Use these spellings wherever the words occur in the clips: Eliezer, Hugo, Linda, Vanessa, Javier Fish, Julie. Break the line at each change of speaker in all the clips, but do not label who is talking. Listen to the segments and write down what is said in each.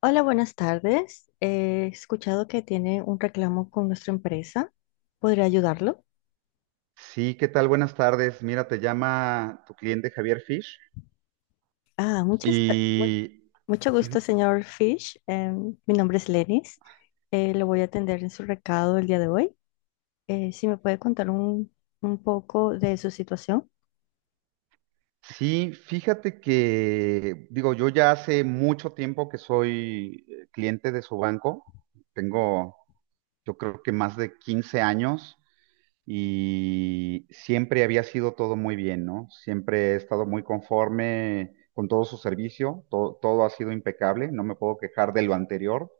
Hola, buenas tardes. He escuchado que tiene un reclamo con nuestra empresa. ¿Podría ayudarlo?
Sí, ¿qué tal? Buenas tardes. Mira, te llama tu cliente Javier Fish.
Ah, muchas, per- mu-
Y
Mucho gusto, señor Fish. Mi nombre es Lenis. Lo voy a atender en su recado el día de hoy. Si me puede contar un poco de su situación.
sí, fíjate que, digo, yo ya hace mucho tiempo que soy cliente de su banco. Tengo, yo creo que más de 15 años, y siempre había sido todo muy bien, ¿no? Siempre he estado muy conforme con todo su servicio. Todo ha sido impecable. No me puedo quejar de lo anterior.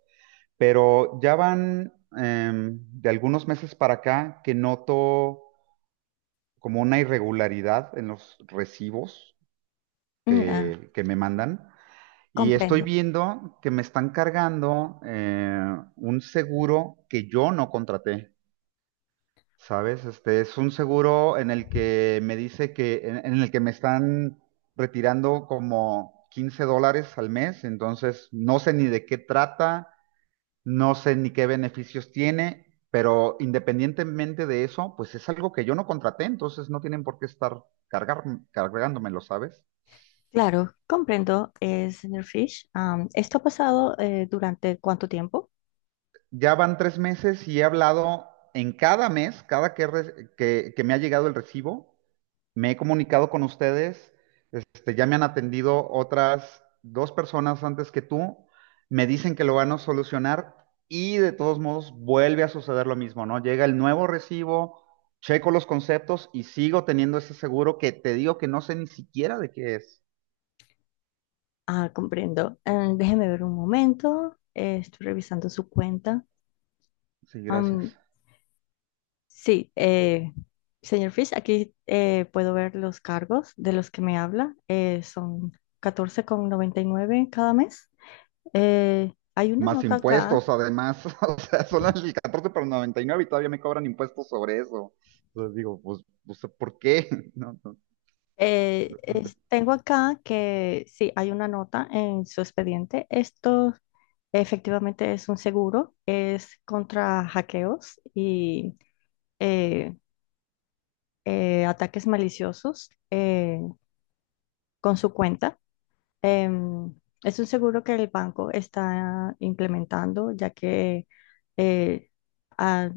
Pero ya van de algunos meses para acá que noto como una irregularidad en los recibos
Mm, ah,
que me mandan, y estoy
Comprendo.
viendo que me están cargando un seguro que yo no contraté, ¿sabes? Este es un seguro en el que me dice que, en el que me están retirando como $15 al mes. Entonces no sé ni de qué trata. No sé ni qué beneficios tiene, pero independientemente de eso, pues es algo que yo no contraté, entonces no tienen por qué estar cargándomelo, ¿sabes?
Claro, comprendo, señor Fish. ¿Esto ha pasado durante cuánto tiempo?
Ya van 3 meses y he hablado en cada mes, cada que me ha llegado el recibo. Me he comunicado con ustedes. Ya me han atendido otras dos personas antes que tú. Me dicen que lo van a solucionar y de todos modos vuelve a suceder lo mismo, ¿no? Llega el nuevo recibo, checo los conceptos y sigo teniendo ese seguro que te digo que no sé ni siquiera de qué es.
Ah, comprendo. Déjeme ver un momento. Estoy revisando su cuenta.
Sí, gracias.
Sí, señor Fish, aquí puedo ver los cargos de los que me habla. Son 14.99 cada mes. Hay una
Más
nota acá.
impuestos, además, o sea, son las 14,99 y nueve y todavía me cobran impuestos sobre eso. Entonces digo, pues, ¿por qué? No, no.
Tengo acá que sí, hay una nota en su expediente. Esto efectivamente es un seguro, es contra hackeos y eh, ataques maliciosos con su cuenta. Em, es un seguro que el banco está implementando, ya que eh, ha-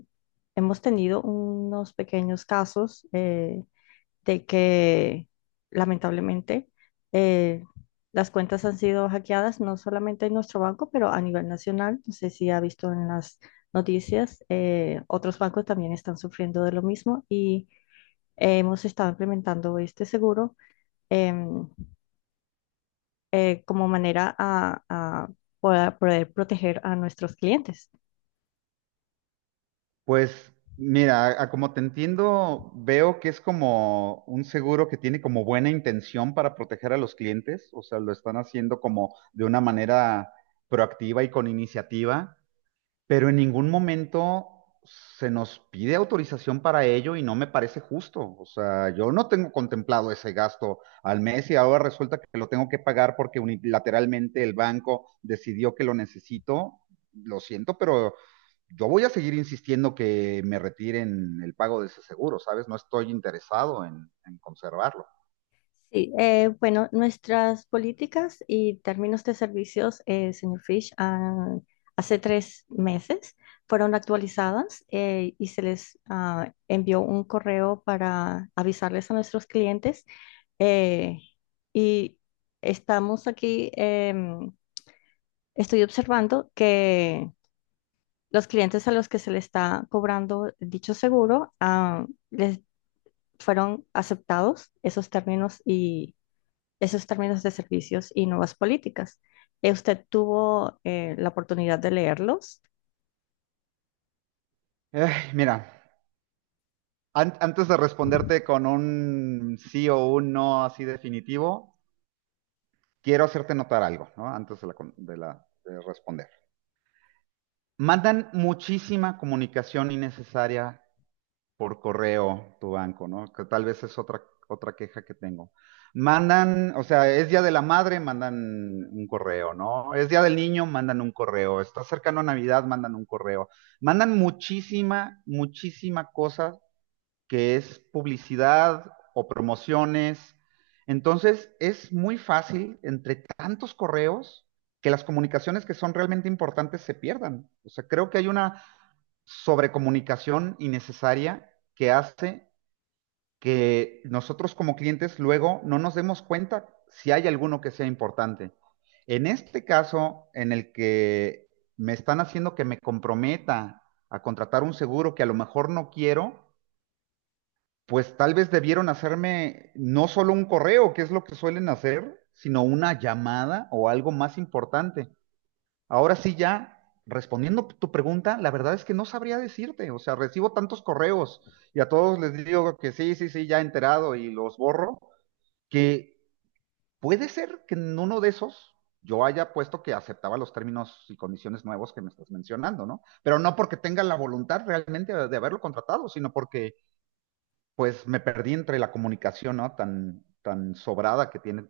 hemos tenido unos pequeños casos de que lamentablemente eh, las cuentas han sido hackeadas, no solamente en nuestro banco, pero a nivel nacional. No sé si ha visto en las noticias, otros bancos también están sufriendo de lo mismo y hemos estado implementando este seguro. em, Como manera a poder proteger a nuestros clientes.
Pues mira, a como te entiendo, veo que es como un seguro que tiene como buena intención para proteger a los clientes, o sea, lo están haciendo como de una manera proactiva y con iniciativa, pero en ningún momento se nos pide autorización para ello y no me parece justo. O sea, yo no tengo contemplado ese gasto al mes y ahora resulta que lo tengo que pagar porque unilateralmente el banco decidió que lo necesito. Lo siento, pero yo voy a seguir insistiendo que me retiren el pago de ese seguro, ¿sabes? No estoy interesado en conservarlo.
Sí, bueno, nuestras políticas y términos de servicios, señor Fish, hace 3 meses fueron actualizadas y se les envió un correo para avisarles a nuestros clientes. eh, y estamos aquí, em, estoy observando que los clientes a los que se le está cobrando dicho seguro, les fueron aceptados esos términos y esos términos de servicios y nuevas políticas. ¿Usted tuvo la oportunidad de leerlos?
Eh, Mira, antes de responderte con un sí o un no así definitivo, quiero hacerte notar algo, ¿no? Antes de, la con- de la- de responder. Mandan muchísima comunicación innecesaria por correo tu banco, ¿no? Que tal vez es otra, otra queja que tengo. Mandan, o sea, es Día de la Madre, mandan un correo, ¿no? Es Día del Niño, mandan un correo. Está cercano a Navidad, mandan un correo. Mandan muchísima, muchísima cosa que es publicidad o promociones. Entonces, es muy fácil entre tantos correos que las comunicaciones que son realmente importantes se pierdan. O sea, creo que hay una sobrecomunicación innecesaria que hace que nosotros como clientes luego no nos demos cuenta si hay alguno que sea importante. En este caso, en el que me están haciendo que me comprometa a contratar un seguro que a lo mejor no quiero, pues tal vez debieron hacerme no solo un correo, que es lo que suelen hacer, sino una llamada o algo más importante. Ahora sí, ya respondiendo tu pregunta, la verdad es que no sabría decirte. O sea, recibo tantos correos y a todos les digo que sí, sí, sí, ya enterado y los borro, que puede ser que en uno de esos yo haya puesto que aceptaba los términos y condiciones nuevos que me estás mencionando, ¿no? Pero no porque tenga la voluntad realmente de haberlo contratado, sino porque pues me perdí entre la comunicación, ¿no? Tan, tan sobrada que tiene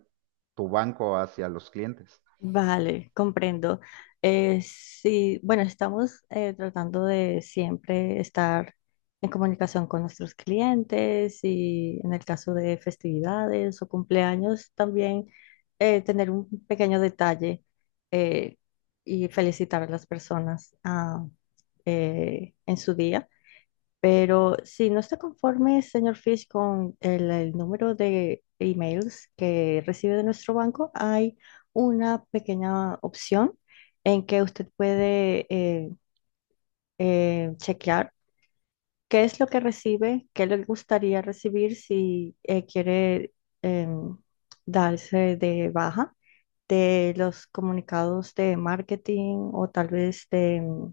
tu banco hacia los clientes.
Vale, comprendo. Sí, bueno, estamos tratando de siempre estar en comunicación con nuestros clientes y en el caso de festividades o cumpleaños también tener un pequeño detalle eh, y felicitar a las personas en su día. Pero si no está conforme, señor Fish, con el número de emails que recibe de nuestro banco, hay una pequeña opción en que usted puede chequear qué es lo que recibe, qué le gustaría recibir si quiere em, darse de baja de los comunicados de marketing o tal vez de em,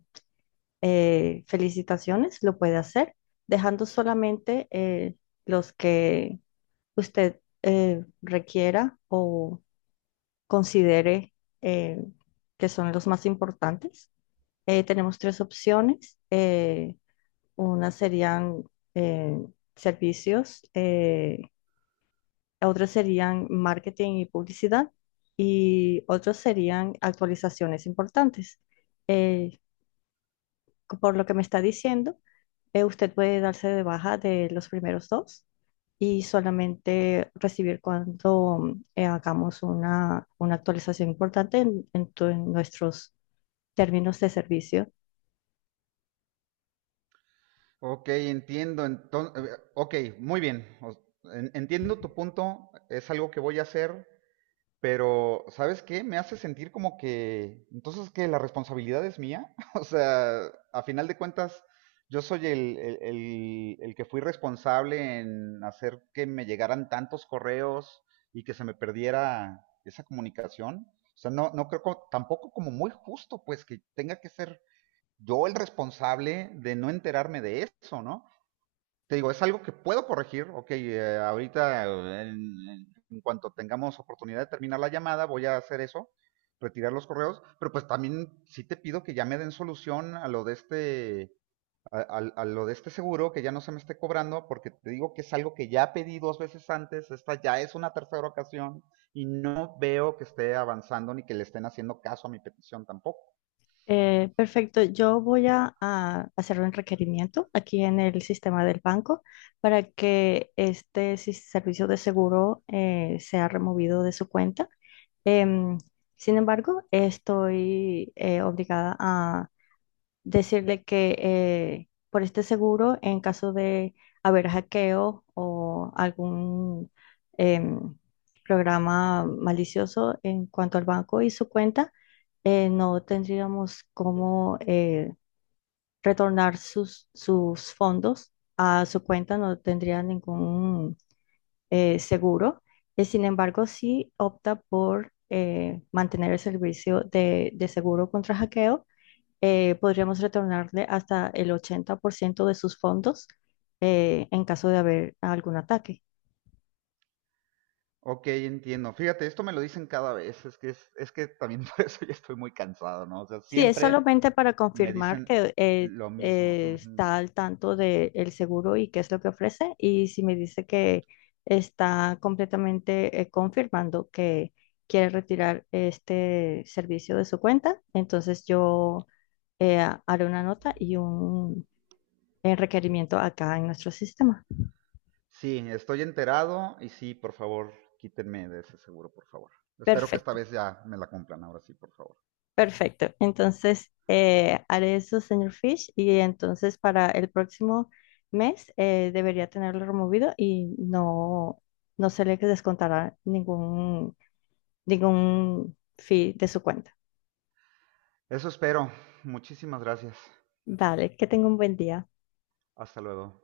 eh, felicitaciones, lo puede hacer, dejando solamente los que usted requiera o considere eh, que son los más importantes. Tenemos tres opciones. Unas serían eh, servicios, otras serían marketing y publicidad y otros serían actualizaciones importantes. Eh, por lo que me está diciendo, usted puede darse de baja de los primeros dos y solamente recibir cuando hagamos una actualización importante en, en nuestros términos de servicio.
Ok, entiendo. Entonces, ok, muy bien. Entiendo tu punto, es algo que voy a hacer, pero ¿sabes qué? Me hace sentir como que, entonces que la responsabilidad es mía. O sea, a final de cuentas, yo soy el que fui responsable en hacer que me llegaran tantos correos y que se me perdiera esa comunicación. O sea, no, no creo tampoco como muy justo, pues, que tenga que ser yo el responsable de no enterarme de eso, ¿no? Te digo, es algo que puedo corregir. Ok, ahorita en cuanto tengamos oportunidad de terminar la llamada, voy a hacer eso, retirar los correos, pero pues también sí te pido que ya me den solución a lo de este, a, a- a lo de este seguro, que ya no se me esté cobrando, porque te digo que es algo que ya pedí dos veces antes, esta ya es una tercera ocasión, y no veo que esté avanzando ni que le estén haciendo caso a mi petición tampoco.
Perfecto, yo voy a hacer un requerimiento aquí en el sistema del banco para que servicio de seguro sea removido de su cuenta. Em, Sin embargo, estoy obligada a decirle que por este seguro, en caso de haber hackeo o algún em, programa malicioso en cuanto al banco y su cuenta, no tendríamos cómo retornar sus fondos a su cuenta, no tendría ningún seguro. Sin embargo, sí opta por mantener el servicio de seguro contra hackeo podríamos retornarle hasta el 80% de sus fondos en caso de haber algún ataque.
Ok, entiendo. Fíjate, esto me lo dicen cada vez. Es que también por eso ya estoy muy cansado, ¿no? O sea,
Sí, es
siempre
solamente para
me
confirmar
dicen
que
lo mismo. Ujú.
está al tanto del seguro y qué es lo que ofrece. Y si me dice que está completamente confirmando que quiere retirar este servicio de su cuenta, entonces yo eh, haré una nota y un requerimiento acá en nuestro sistema.
Sí, estoy enterado y sí, por favor, quítenme de ese seguro, por favor. Espero que esta
Perfecto.
vez ya me la cumplan, ahora sí, por favor.
Perfecto. Entonces, haré eso, señor Fish, y entonces para el próximo mes debería tenerlo removido y no se le descontará ningún fee de su cuenta.
Eso espero. Muchísimas gracias.
Vale, que tenga un buen día.
Hasta luego.